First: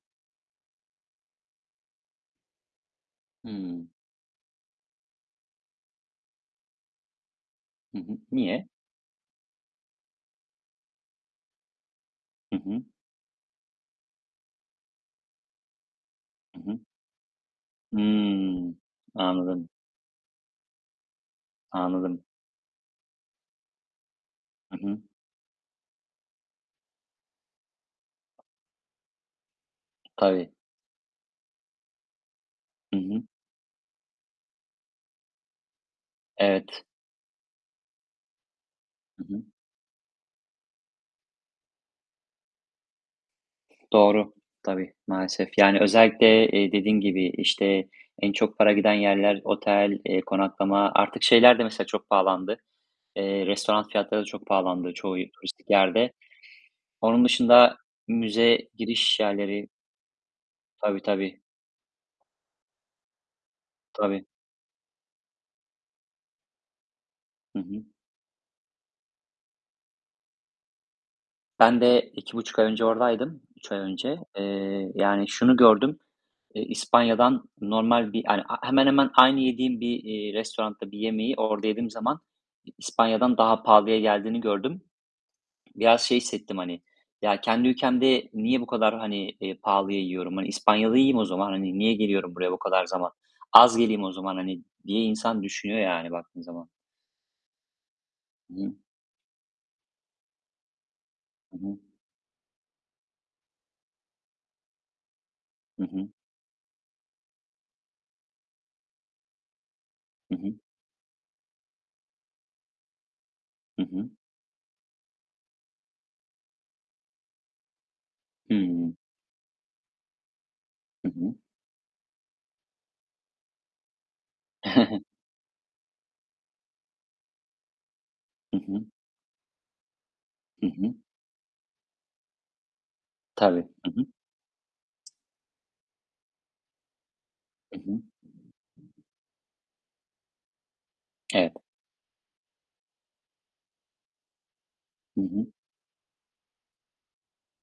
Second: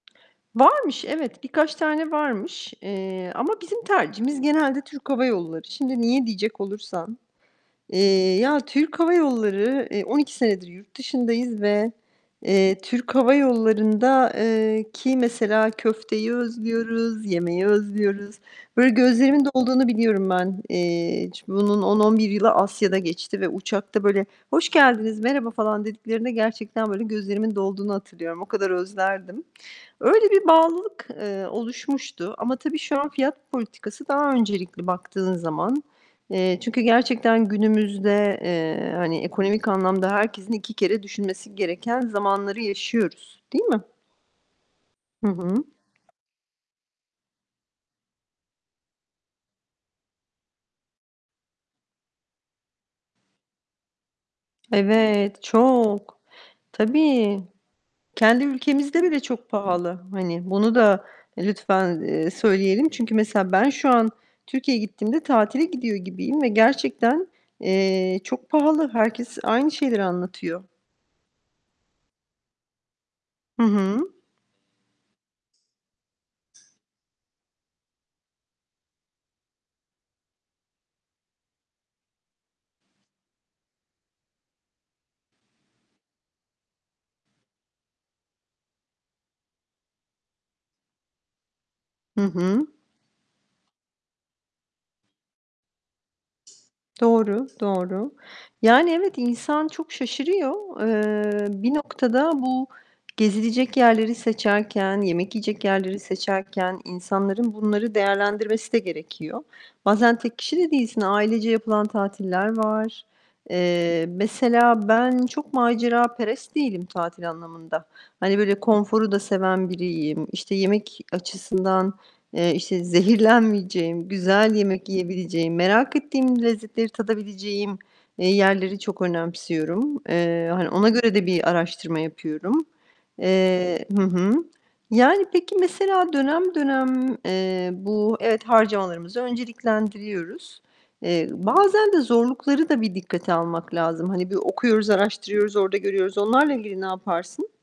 Varmış, evet, birkaç tane varmış. Eee, ama bizim Hıı. tercihimiz genelde Türk Hava Yolları. Şimdi, niye diyecek olursan, Hı hı. eee, ya, Niye? Türk Hava Yolları eee, 12 senedir yurt dışındayız ve Hı eee, hı. Türk Hava Yollarında ııı, ki mesela köfteyi Hı hı. özlüyoruz, yemeği özlüyoruz. Hımm. Böyle gözlerimin Anladım. dolduğunu biliyorum ben. Eee, bunun on on Anladım. bir yılı Asya'da geçti ve uçakta böyle "Hoş Hı hı. geldiniz, merhaba" falan dediklerinde gerçekten, böyle, gözlerimin dolduğunu hatırlıyorum. O kadar özlerdim. Öyle bir Tabii. bağlılık, eee, oluşmuştu. Ama tabii Hı şu an hı. fiyat politikası daha öncelikli baktığın zaman. Eee, çünkü Evet. gerçekten günümüzde, eee, hani Hı hı. ekonomik anlamda herkesin 2 kere düşünmesi gereken zamanları yaşıyoruz, değil mi? Doğru. Tabii, Hı maalesef. hı. Yani, özellikle, eee, dediğin gibi, işte, en çok para giden yerler otel, eee, konaklama. Artık şeyler de mesela çok pahalandı, eee, restoran fiyatları da çok pahalandı çoğu Evet, turistik yerde. çok! Onun Tabii! dışında Kendi müze ülkemizde giriş bile çok yerleri pahalı. Hani, bunu Tabii, da tabii. lütfen, eee, söyleyelim. Çünkü mesela ben şu an Tabii. Türkiye'ye gittiğimde tatile gidiyor gibiyim ve gerçekten, Hı hı. eee, çok pahalı. Herkes aynı şeyleri anlatıyor. Ben de 2,5 ay önce oradaydım, Hı 3 ay hı. önce. Eee, yani, şunu gördüm: eee, İspanya'dan normal bir hani, he hemen hemen aynı yediğim bir, eee, restoranda bir yemeği orada yediğim zaman, İspanya'dan daha pahalıya geldiğini gördüm. Biraz şey hissettim hani, "Ya kendi ülkemde niye bu kadar, hani, eee, pahalıya yiyorum? Hani, İspanya'da yiyeyim o zaman. Hani niye Hı geliyorum buraya bu hı. kadar zaman? Az geleyim o zaman." hani diye insan düşünüyor yani baktığın zaman. Doğru, doğru. [unintelligible] Yani, evet, insan çok şaşırıyor. Hı Eee, bir hı. noktada bu gezilecek yerleri seçerken, yemek yiyecek Hı yerleri hı. seçerken insanların bunları değerlendirmesi de gerekiyor. Bazen Hı tek hı. kişi de değilsin, ailece yapılan tatiller var. Hı Eee, hı. mesela ben çok maceraperest değilim tatil anlamında. Hani böyle Hıı. konforu da seven biriyim. İşte, yemek Hı hı. açısından, eee, işte, zehirlenmeyeceğim, güzel yemek yiyebileceğim, merak ettiğim lezzetleri tadabileceğim, eee, Hı yerleri hı. çok önemsiyorum. Eee, Hı hani, ona hı. göre de bir araştırma yapıyorum. Tabii. Eee Hı Hı hı. hı. Yani peki mesela dönem dönem, eee, Hı hı. bu evet, harcamalarımızı önceliklendiriyoruz. Eee, Evet. bazen de zorlukları da bir dikkate almak lazım. Hani, bir okuyoruz, Hı hı. araştırıyoruz, orada görüyoruz. Onlarla ilgili ne yaparsın?